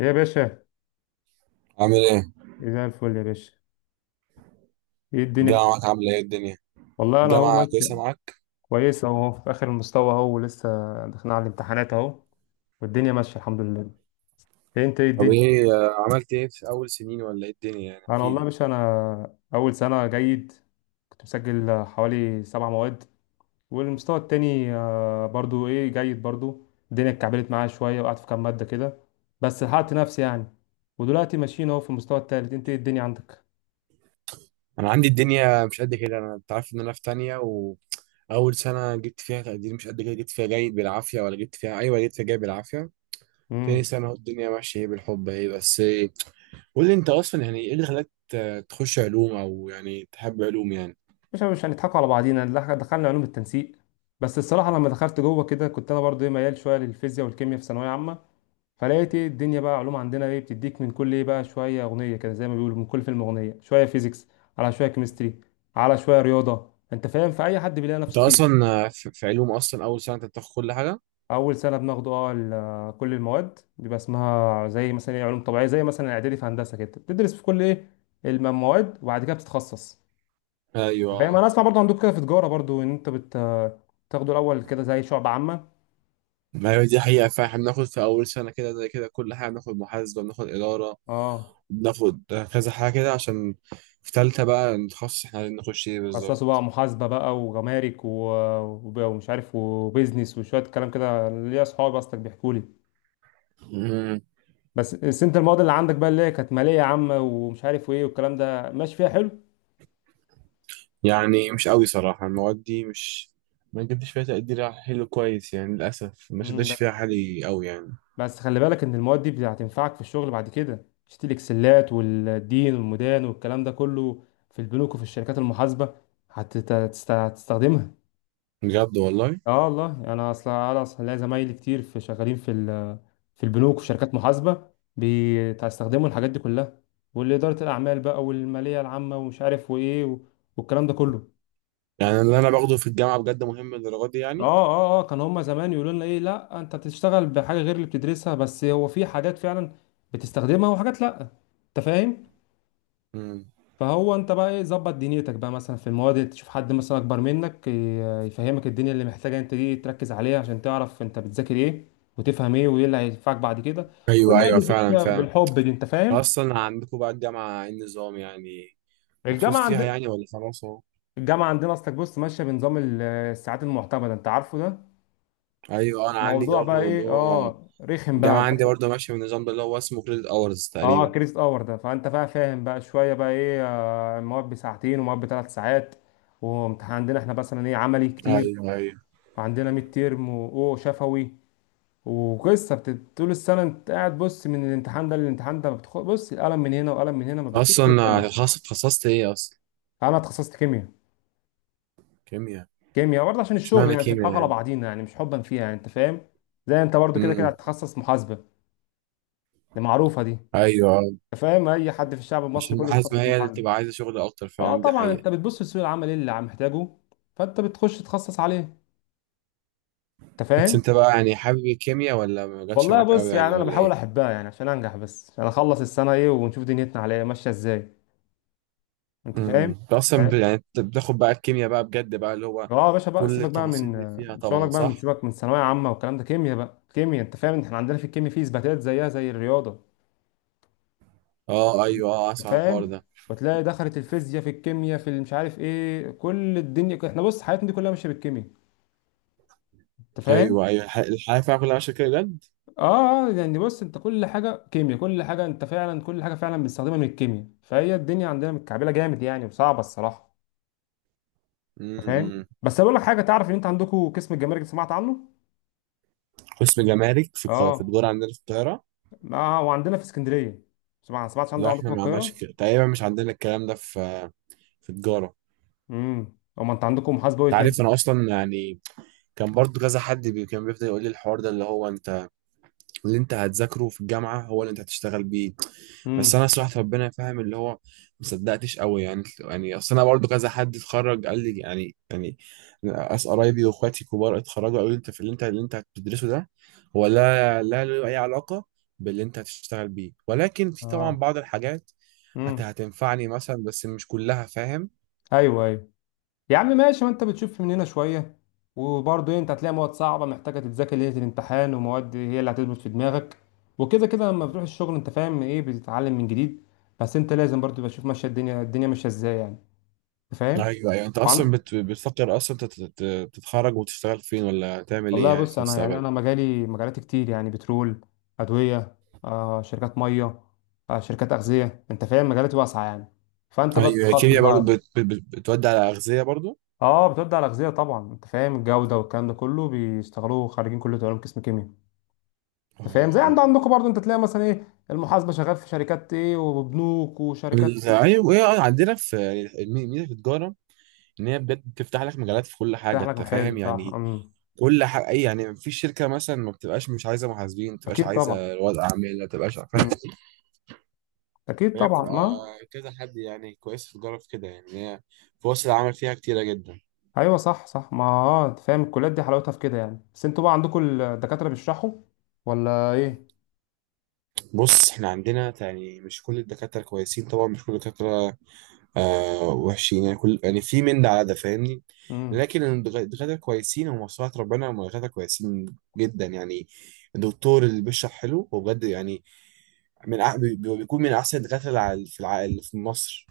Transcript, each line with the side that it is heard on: left: يا باشا.
right: عامل ايه؟
left: إيه زي الفل يا باشا. ايه الدنيا في...
right: الجامعة معاك عاملة ايه الدنيا؟
left: والله انا اهو
right: الجامعة
left: ماشي.
right: كويسة معاك؟
left: كويس اهو في اخر المستوى اهو، ولسه داخلين على الامتحانات اهو، والدنيا ماشيه الحمد لله. إيه انت، ايه
right: طب
left: الدنيا؟
right: ايه عملت ايه في أول سنين ولا ايه الدنيا، يعني
left: انا
right: احكي
left: والله يا
right: لي.
left: باشا، انا اول سنه جيد. كنت مسجل حوالي 7 مواد. والمستوى التاني برضو ايه، جيد برضو. الدنيا اتكعبلت معايا شويه وقعدت في كام ماده كده، بس لحقت نفسي يعني. ودلوقتي ماشيين اهو في المستوى التالت. انت ايه الدنيا عندك؟
right: أنا عندي الدنيا مش قد كده. أنا أنت عارف إن أنا في تانية، وأول سنة جبت فيها تقدير مش قد كده، جبت فيها جيد بالعافية، ولا جبت فيها أيوة جبت فيها جيد بالعافية. تاني سنة أهو الدنيا ماشية ايه بالحب ايه، بس إيه؟ قول لي أنت أصلا يعني ايه اللي خلاك تخش علوم، أو يعني تحب علوم يعني؟
left: مش هنضحكوا على بعضينا. دخلنا علوم التنسيق. بس الصراحه لما دخلت جوه كده كنت انا برضو ايه، ميال شويه للفيزياء والكيمياء في ثانويه عامه. فلقيت ايه الدنيا بقى، علوم عندنا ايه، بتديك من كل ايه بقى شويه اغنيه كده، زي ما بيقولوا من كل فيلم اغنيه، شويه فيزيكس على شويه كيمستري على شويه رياضه، انت فاهم؟ فاي حد بيلاقي
right: أنت
left: نفسه فيه.
right: أصلا في علوم أصلا أول سنة أنت بتاخد كل حاجة؟
left: اول سنه بناخده، اه، كل المواد بيبقى اسمها زي مثلا ايه علوم طبيعيه، زي مثلا اعدادي في هندسه كده بتدرس في كل ايه المواد، وبعد كده بتتخصص. فاهم؟
right: أيوة.
left: انا اسمع برضو عندكم كده في تجاره برضو، ان انت تاخدوا الاول كده زي شعب عامه.
right: ما هي دي حقيقة، فاحنا بناخد في أول سنة كده زي كده كل حاجة، بناخد محاسبة بناخد إدارة
left: اه،
right: بناخد كذا حاجة كده، عشان في تالتة بقى نتخصص احنا عايزين نخش ايه
left: خصصوا
right: بالظبط.
left: بقى محاسبه بقى وجمارك و... ومش عارف، وبيزنس، وشويه كلام كده ليا اصحابي اصلك بيحكوا لي.
right: مم.
left: بس انت المواد اللي عندك بقى، اللي هي كانت ماليه عامه ومش عارف وايه والكلام ده، ماشي فيها حلو؟
right: يعني مش قوي صراحة المواد دي مش، ما جبتش فيها تقدير حلو كويس يعني، للأسف ما
left: مم،
right: شدتش
left: بس،
right: فيها حالي قوي يعني.
left: بس خلي بالك ان المواد دي هتنفعك في الشغل بعد كده. شت الاكسلات والدين والمدان والكلام ده كله في البنوك وفي الشركات المحاسبه هتستخدمها.
right: بجد والله.
left: اه والله، انا اصلا ليا زمايلي كتير، في شغالين في في البنوك وفي شركات محاسبه، بيستخدموا الحاجات دي كلها. والاداره الاعمال بقى، والماليه العامه، ومش عارف وايه و- والكلام ده كله.
right: يعني اللي أنا باخده في الجامعة بجد مهم للدرجة دي
left: اه
right: يعني؟
left: اه اه، كان هما زمان يقولوا لنا ايه، لا انت بتشتغل بحاجه غير اللي بتدرسها، بس هو في حاجات فعلا بتستخدمها وحاجات لا، انت فاهم.
right: مم.
left: فهو انت بقى ايه، ظبط دنيتك بقى مثلا في المواد. تشوف حد مثلا اكبر منك يفهمك الدنيا اللي محتاجه انت دي، تركز عليها عشان تعرف انت بتذاكر ايه، وتفهم ايه، وايه اللي هينفعك بعد كده.
right: أيوه
left: والمواد
right: أيوه،
left: اللي
right: فعلا
left: بتمشي
right: فعلا.
left: بالحب دي، انت فاهم.
right: أصلا عندكم بقى الجامعة ايه النظام، يعني مبسوط
left: الجامعه
right: فيها
left: عندنا
right: يعني ولا خلاص أهو؟
left: الجامعه عندنا اصلك بص ماشيه بنظام الساعات المعتمده، انت عارفه ده.
right: ايوه انا عندي
left: موضوع بقى
right: برضه اللي
left: ايه،
right: هو،
left: اه، رخم بقى
right: الجامعة
left: انت.
right: عندي برضه ماشية بالنظام ده اللي هو اسمه كريدت اورز
left: اه
right: تقريبا.
left: كريست اور ده، فانت بقى فاهم بقى شويه بقى ايه، المواد بساعتين ومواد ب3 ساعات. وامتحان عندنا احنا مثلا ايه عملي كتير.
right: ايوه ايوه.
left: وعندنا ميد تيرم واو شفوي. وقصه طول السنه انت قاعد. بص، من الامتحان ده للامتحان ده ما بتخ... بص القلم من هنا وقلم من هنا، ما بتشوفش
right: اصلا
left: قدامك.
right: خاص اتخصصت ايه اصلا؟
left: انا اتخصصت كيمياء.
right: كيمياء.
left: كيمياء برضه عشان
right: مش
left: الشغل
right: معنى
left: يعني، مش
right: كيمياء
left: هنضحك على
right: يعني.
left: بعضينا يعني، مش حبا فيها يعني، انت فاهم. زي انت برضه، كده كده
right: امم.
left: هتتخصص محاسبه. دي معروفه دي،
right: ايوه آه.
left: انت فاهم، اي حد في الشعب المصري
right: عشان
left: كله
right: المحاسبة
left: بيتخصص
right: هي اللي
left: محاسبه.
right: بتبقى عايزة شغل اكتر،
left: اه
right: فعلا دي
left: طبعا،
right: حقيقة.
left: انت بتبص لسوق العمل، ايه اللي عم محتاجه، فانت بتخش تتخصص عليه، انت
right: بس
left: فاهم.
right: انت بقى يعني حابب الكيمياء ولا ما جاتش
left: والله
right: معاك قوي
left: بص،
right: يعني
left: يعني انا
right: ولا
left: بحاول
right: ايه؟
left: احبها يعني عشان انجح، بس عشان اخلص السنه ايه، ونشوف دنيتنا عليها ماشيه ازاي، انت
right: امم،
left: فاهم.
right: انت اصلا ب-
left: فاهم؟
right: يعني أنت بتاخد بقى الكيمياء بقى بجد بقى، اللي هو
left: اه يا باشا، بقى
right: كل
left: سيبك بقى
right: التفاصيل
left: من
right: اللي فيها
left: شغلك
right: طبعا،
left: بقى. من،
right: صح؟
left: سيبك من ثانويه عامه والكلام ده. كيمياء بقى كيمياء. انت فاهم، احنا عندنا في الكيمياء في اثباتات زيها زي الرياضه،
right: اه ايوه، اه
left: انت
right: اسمع عن الحوار
left: فاهم.
right: ده.
left: وتلاقي دخلت الفيزياء في الكيمياء في مش عارف ايه، كل الدنيا، احنا بص حياتنا دي كلها ماشيه بالكيمياء، انت فاهم.
right: ايوه ايوه، الحياة فيها كلها ماشية كده بجد.
left: اه اه، يعني بص، انت كل حاجه كيمياء، كل حاجه انت فعلا، كل حاجه فعلا بنستخدمها من الكيمياء. فهي الدنيا عندنا متكعبله جامد يعني، وصعبه الصراحه، انت فاهم.
right: امم.
left: بس اقول لك حاجه، تعرف ان انت عندكم قسم الجمارك، سمعت عنه؟
right: قسم جمارك في في
left: اه.
right: الدور عندنا في القاهرة.
left: لا، وعندنا في اسكندريه. سمعت عنده
right: لا،
left: عندكم
right: احنا
left: في
right: ما عندناش
left: القاهره؟
right: ك- تقريبا مش عندنا الكلام ده في، في تجارة.
left: امم، امال انت عندكم محاسبه ايه
right: انت
left: تاني؟
right: عارف انا اصلا يعني كان برضو كذا حد بي كان بيفضل يقول لي الحوار ده، اللي هو انت اللي انت هتذاكره في الجامعة هو اللي انت هتشتغل بيه. بس
left: امم.
right: انا صراحة ربنا فاهم اللي هو، ما صدقتش قوي يعني. يعني اصل انا برضو كذا حد اتخرج قال لي، يعني يعني ناس قرايبي واخواتي كبار اتخرجوا قالوا لي انت في اللي انت اللي انت هتدرسه ده هو لا له اي علاقة باللي انت هتشتغل بيه، ولكن في طبعا
left: اه،
right: بعض الحاجات
left: امم.
right: هتنفعني مثلا، بس مش كلها، فاهم؟
left: ايوه، ايوه، يا عم ماشي، ما انت بتشوف من هنا شويه. وبرضه انت هتلاقي مواد صعبه محتاجه تتذاكر ليله الامتحان، ومواد هي اللي هتثبت في دماغك. وكده كده لما بتروح الشغل انت فاهم ايه، بتتعلم من جديد. بس انت لازم برضه تبقى تشوف ماشيه الدنيا الدنيا ماشيه ازاي يعني، أنت فاهم.
right: ايوه ايوه. انت اصلا
left: وعن-
right: بت... بتفكر اصلا تت... تت- تتخرج وتشتغل فين، ولا تعمل ايه
left: والله
right: يعني
left: بص،
right: في
left: انا يعني،
right: المستقبل؟
left: انا مجالي مجالات كتير، يعني بترول، ادويه، آه، شركات ميه، آه، شركات اغذيه، انت فاهم. مجالات واسعه يعني، فانت بقى
right: ايوه
left: بتخصص
right: الكيمياء برضو
left: بقى.
right: بت... بت... بت- بتودي على اغذيه برضو.
left: اه، بتبدا على الاغذيه طبعا. انت فاهم، الجوده والكلام ده كله بيشتغلوه خريجين كليه علوم قسم كيمياء. انت فاهم زي
right: اه
left: عندكم برضو، انت تلاقي مثلا ايه المحاسبه شغال في شركات ايه، وبنوك وشركات.
right: ايوه عندنا في ميزه في التجاره ان هي بجد بتفتح لك مجالات في كل
left: تفتح
right: حاجه،
left: لك
right: انت
left: محل،
right: فاهم
left: صح،
right: يعني
left: امم.
right: كل حاجه، اي يعني في شركه مثلا ما بتبقاش مش عايزه محاسبين، ما بتبقاش
left: اكيد طبعا،
right: عايزه رواد اعمال، ما بتبقاش فاهم؟
left: امم، اكيد
right: فهي
left: طبعا
right: بتبقى
left: ما.
right: كذا حد يعني كويس في التجاره في كده، يعني إن هي فرص العمل فيها كتيره جدا.
left: ايوه، صح صح، ما اه، انت فاهم الكليات دي حلاوتها في كده يعني. بس انتوا بقى عندكم الدكاتره بيشرحوا ولا ايه؟
right: بص احنا عندنا يعني مش كل الدكاترة كويسين طبعا، مش كل الدكاترة وحشين يعني، كل يعني في من ده على ده فاهمني؟
left: امم،
right: لكن الدكاترة كويسين، ومصلحة ربنا هم دكاترة كويسين جدا يعني. الدكتور اللي بيشرح حلو هو بجد يعني من أح- بي- بي- بيكون من أحسن الدكاترة اللي في اللي في مصر.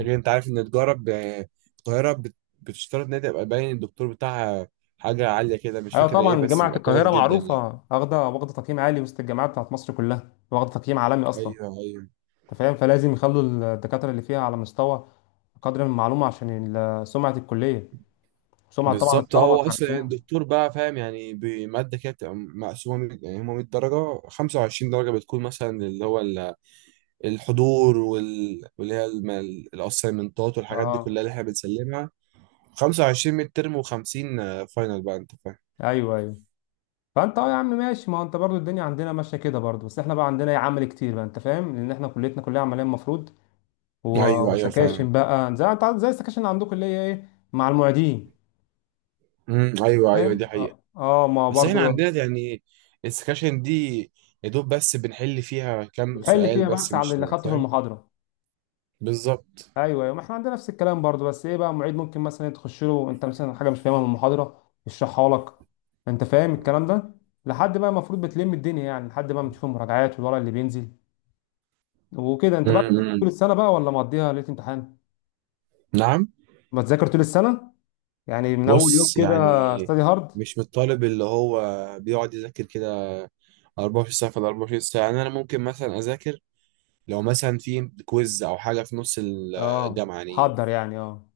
right: لكن أنت عارف إن تجارة القاهرة بتشترط إن هي تبقى باين الدكتور بتاعها حاجة عالية كده، مش
left: ايوه
right: فاكر إيه،
left: طبعا،
right: بس
left: جامعه
right: بيبقى كويس
left: القاهره
right: جدا يعني.
left: معروفه. واخده تقييم عالي وسط الجامعات بتاعت مصر كلها، واخده تقييم عالمي اصلا،
right: أيوه أيوه.
left: انت فاهم. فلازم يخلوا الدكاتره اللي فيها على مستوى، قدر من المعلومه عشان سمعه الكليه، سمعه طبعا
right: بالظبط.
left: الطلبه
right: هو اصلا يعني
left: مم.
right: الدكتور بقى فاهم يعني بماده كده بتبقى مقسومه مية- يعني هم 100 درجه، 25 درجه بتكون مثلا اللي هو الحضور واللي هي الاسايمنتات والحاجات دي كلها
left: اه،
right: اللي احنا بنسلمها، 25 ميد ترم، و50 فاينل بقى، انت فاهم؟
left: ايوه، ايوه. فانت، اه يا عم ماشي، ما هو انت برضو الدنيا عندنا ماشيه كده برضو، بس احنا بقى عندنا عمل كتير بقى، انت فاهم، لان احنا كليتنا كلها عمليه المفروض. و-
right: ايوه ايوه فعلا.
left: وسكاشن بقى، زي انت عارف، زي السكاشن اللي عندكم اللي هي ايه، مع المعيدين،
right: ايوه ايوه، دي
left: فاهم.
right: حقيقه.
left: اه، ما
right: بس احنا
left: برضو
right: عندنا يعني السكاشن دي يا دوب بس بنحل فيها كام
left: بتحل
right: سؤال
left: فيها
right: بس،
left: بس على
right: مش
left: اللي خدته في
right: فاهم.
left: المحاضره.
right: بالظبط.
left: ايوه، أيوة، ما احنا عندنا نفس الكلام برضو، بس ايه بقى معيد ممكن مثلا تخش له انت مثلا حاجه مش فاهمها من المحاضره يشرحها لك، انت فاهم الكلام ده. لحد بقى المفروض بتلم الدنيا يعني، لحد بقى ما تشوف المراجعات والورق اللي بينزل وكده. انت بقى بتذاكر
right: امم.
left: طول السنه بقى ولا مقضيها ليله امتحان؟
right: نعم.
left: ما تذاكر طول السنه، يعني من اول يوم
right: بص
left: كده.
right: يعني
left: استادي هارد.
right: مش من الطالب اللي هو بيقعد يذاكر كده 24 ساعة في ال 24 ساعة. يعني أنا ممكن مثلا أذاكر لو مثلا في كويز أو حاجة في نص
left: اه،
right: الجامعة يعني.
left: حضر يعني، اه.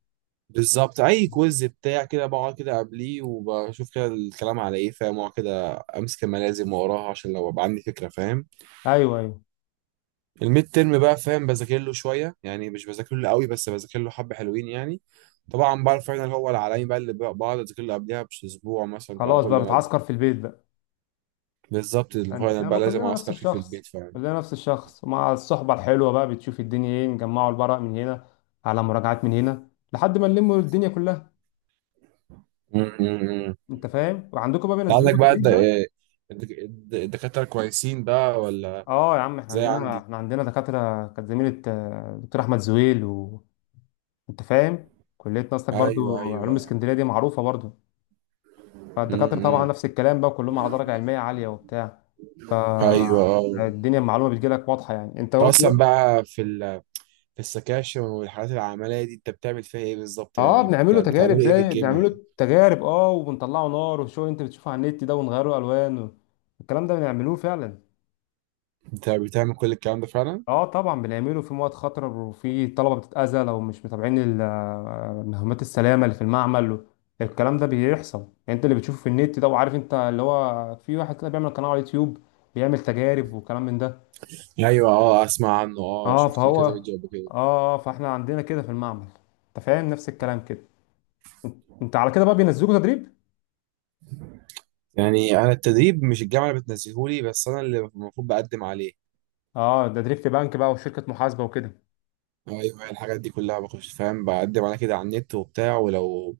right: بالظبط. أي كويز بتاع كده بقعد كده قبليه وبشوف كده الكلام على إيه، فاهم؟ وأقعد كده أمسك الملازم وأقراها عشان لو أبقى عندي فكرة، فاهم؟
left: ايوه، ايوه.
right: الميد ترم بقى فاهم بذاكر له شوية، يعني مش بذاكر له قوي بس بذاكر له حبة حلوين يعني. طبعا بقى الفاينل هو العالمي بقى اللي بقعد أذاكر له قبلها بأسبوع مثلا على
left: خلاص بقى
right: كل مادة.
left: بتعسكر في البيت بقى.
right: بالظبط،
left: انت
right: المقارنة
left: فاهمه،
right: بقى لازم
left: كلنا نفس
right: أعسكر فيه في
left: الشخص.
right: البيت فعلا.
left: كلنا نفس الشخص. ومع الصحبه الحلوه بقى بتشوف الدنيا، ايه نجمعوا الورق من هنا، على مراجعات من هنا، لحد ما نلموا الدنيا كلها،
right: م.
left: انت فاهم. وعندكم بقى
right: أنت عندك
left: بينزلوكم
right: بقى
left: تدريب بقى؟
right: الدكاترة كويسين بقى ولا،
left: اه يا عم،
right: زي عندي؟
left: احنا عندنا دكاتره كانت زميله دكتور احمد زويل، وانت فاهم. كليه ناستك
right: أيوه أيوه
left: برضو، علوم
right: أيوه.
left: اسكندريه دي معروفه برضو.
right: م-
left: فالدكاتره طبعا نفس
right: م.
left: الكلام بقى، كلهم على درجه علميه عاليه وبتاع.
right: أيوه أه.
left: فالدنيا المعلومه بتجيلك واضحه يعني، انت.
right: أنت أصلا بقى في ال... في السكاشن والحالات العملية دي أنت بتعمل فيها إيه بالظبط،
left: اه،
right: يعني
left: بنعمله
right: بتع...
left: تجارب،
right: بتعمل إيه في
left: زي
right: الجيم يعني؟
left: بنعمله تجارب، اه، وبنطلعه نار، والشغل اللي انت بتشوفه على النت ده، ونغيره الوان و... الكلام ده بنعملوه فعلا.
right: أنت بتعمل كل الكلام ده فعلا؟
left: اه طبعا، بنعمله في مواد خطره، وفي طلبه بتتاذى لو مش متابعين مهمات السلامه اللي في المعمل. الكلام ده بيحصل يعني. انت اللي بتشوفه في النت ده، وعارف انت اللي هو في واحد كده بيعمل قناه على اليوتيوب، بيعمل تجارب وكلام من ده.
right: أيوه أه، أسمع عنه أه،
left: اه
right: شفت لي
left: فهو،
right: كذا
left: اه،
right: فيديو قبل كده.
left: فاحنا عندنا كده في المعمل، انت فاهم نفس الكلام كده. انت على كده بقى بينزلوك تدريب.
right: يعني أنا التدريب مش الجامعة اللي بتنزلهولي، بس أنا اللي المفروض بقدم عليه.
left: اه، تدريب في بنك بقى، وشركة محاسبة وكده.
right: ايوه الحاجات دي كلها بخش فاهم بقدم على كده على النت وبتاع، ولو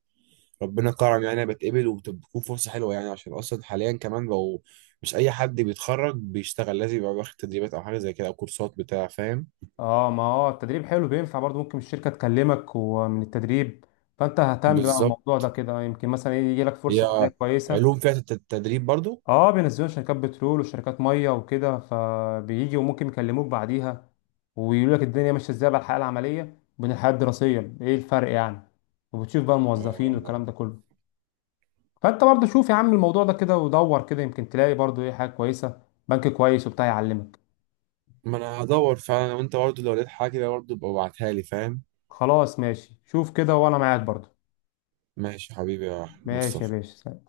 right: ربنا كرم يعني أنا بتقبل وبتكون فرصه حلوه يعني، عشان اصلا حاليا كمان بقوا مش اي حد بيتخرج بيشتغل، لازم يبقى واخد تدريبات او حاجه زي كده او كورسات بتاع فاهم.
left: اه، ما هو التدريب حلو بينفع برضو، ممكن الشركة تكلمك ومن التدريب. فانت اهتم بقى
right: بالظبط.
left: الموضوع ده كده، يمكن مثلا إيه يجي لك فرصة عملية
right: هي
left: كويسة.
right: علوم فيها تدريب برضو؟
left: اه، بينزلوا شركات بترول، وشركات مية وكده، فبيجي وممكن يكلموك بعديها، ويقول لك الدنيا ماشية ازاي بقى، الحياة العملية بين الحياة الدراسية ايه الفرق يعني. وبتشوف بقى
right: اه
left: الموظفين
right: والله.
left: والكلام ده كله. فانت برضو شوف يا عم الموضوع ده كده، ودور كده، يمكن تلاقي برضو ايه حاجة كويسة، بنك كويس وبتاع يعلمك.
right: ما انا هدور فعلا، وانت برضو لو لقيت حاجه برضو ابقى ابعتها لي، فاهم؟
left: خلاص ماشي، شوف كده، وانا معاك برضو.
right: ماشي حبيبي يا
left: ماشي يا
right: مصطفى.
left: باشا.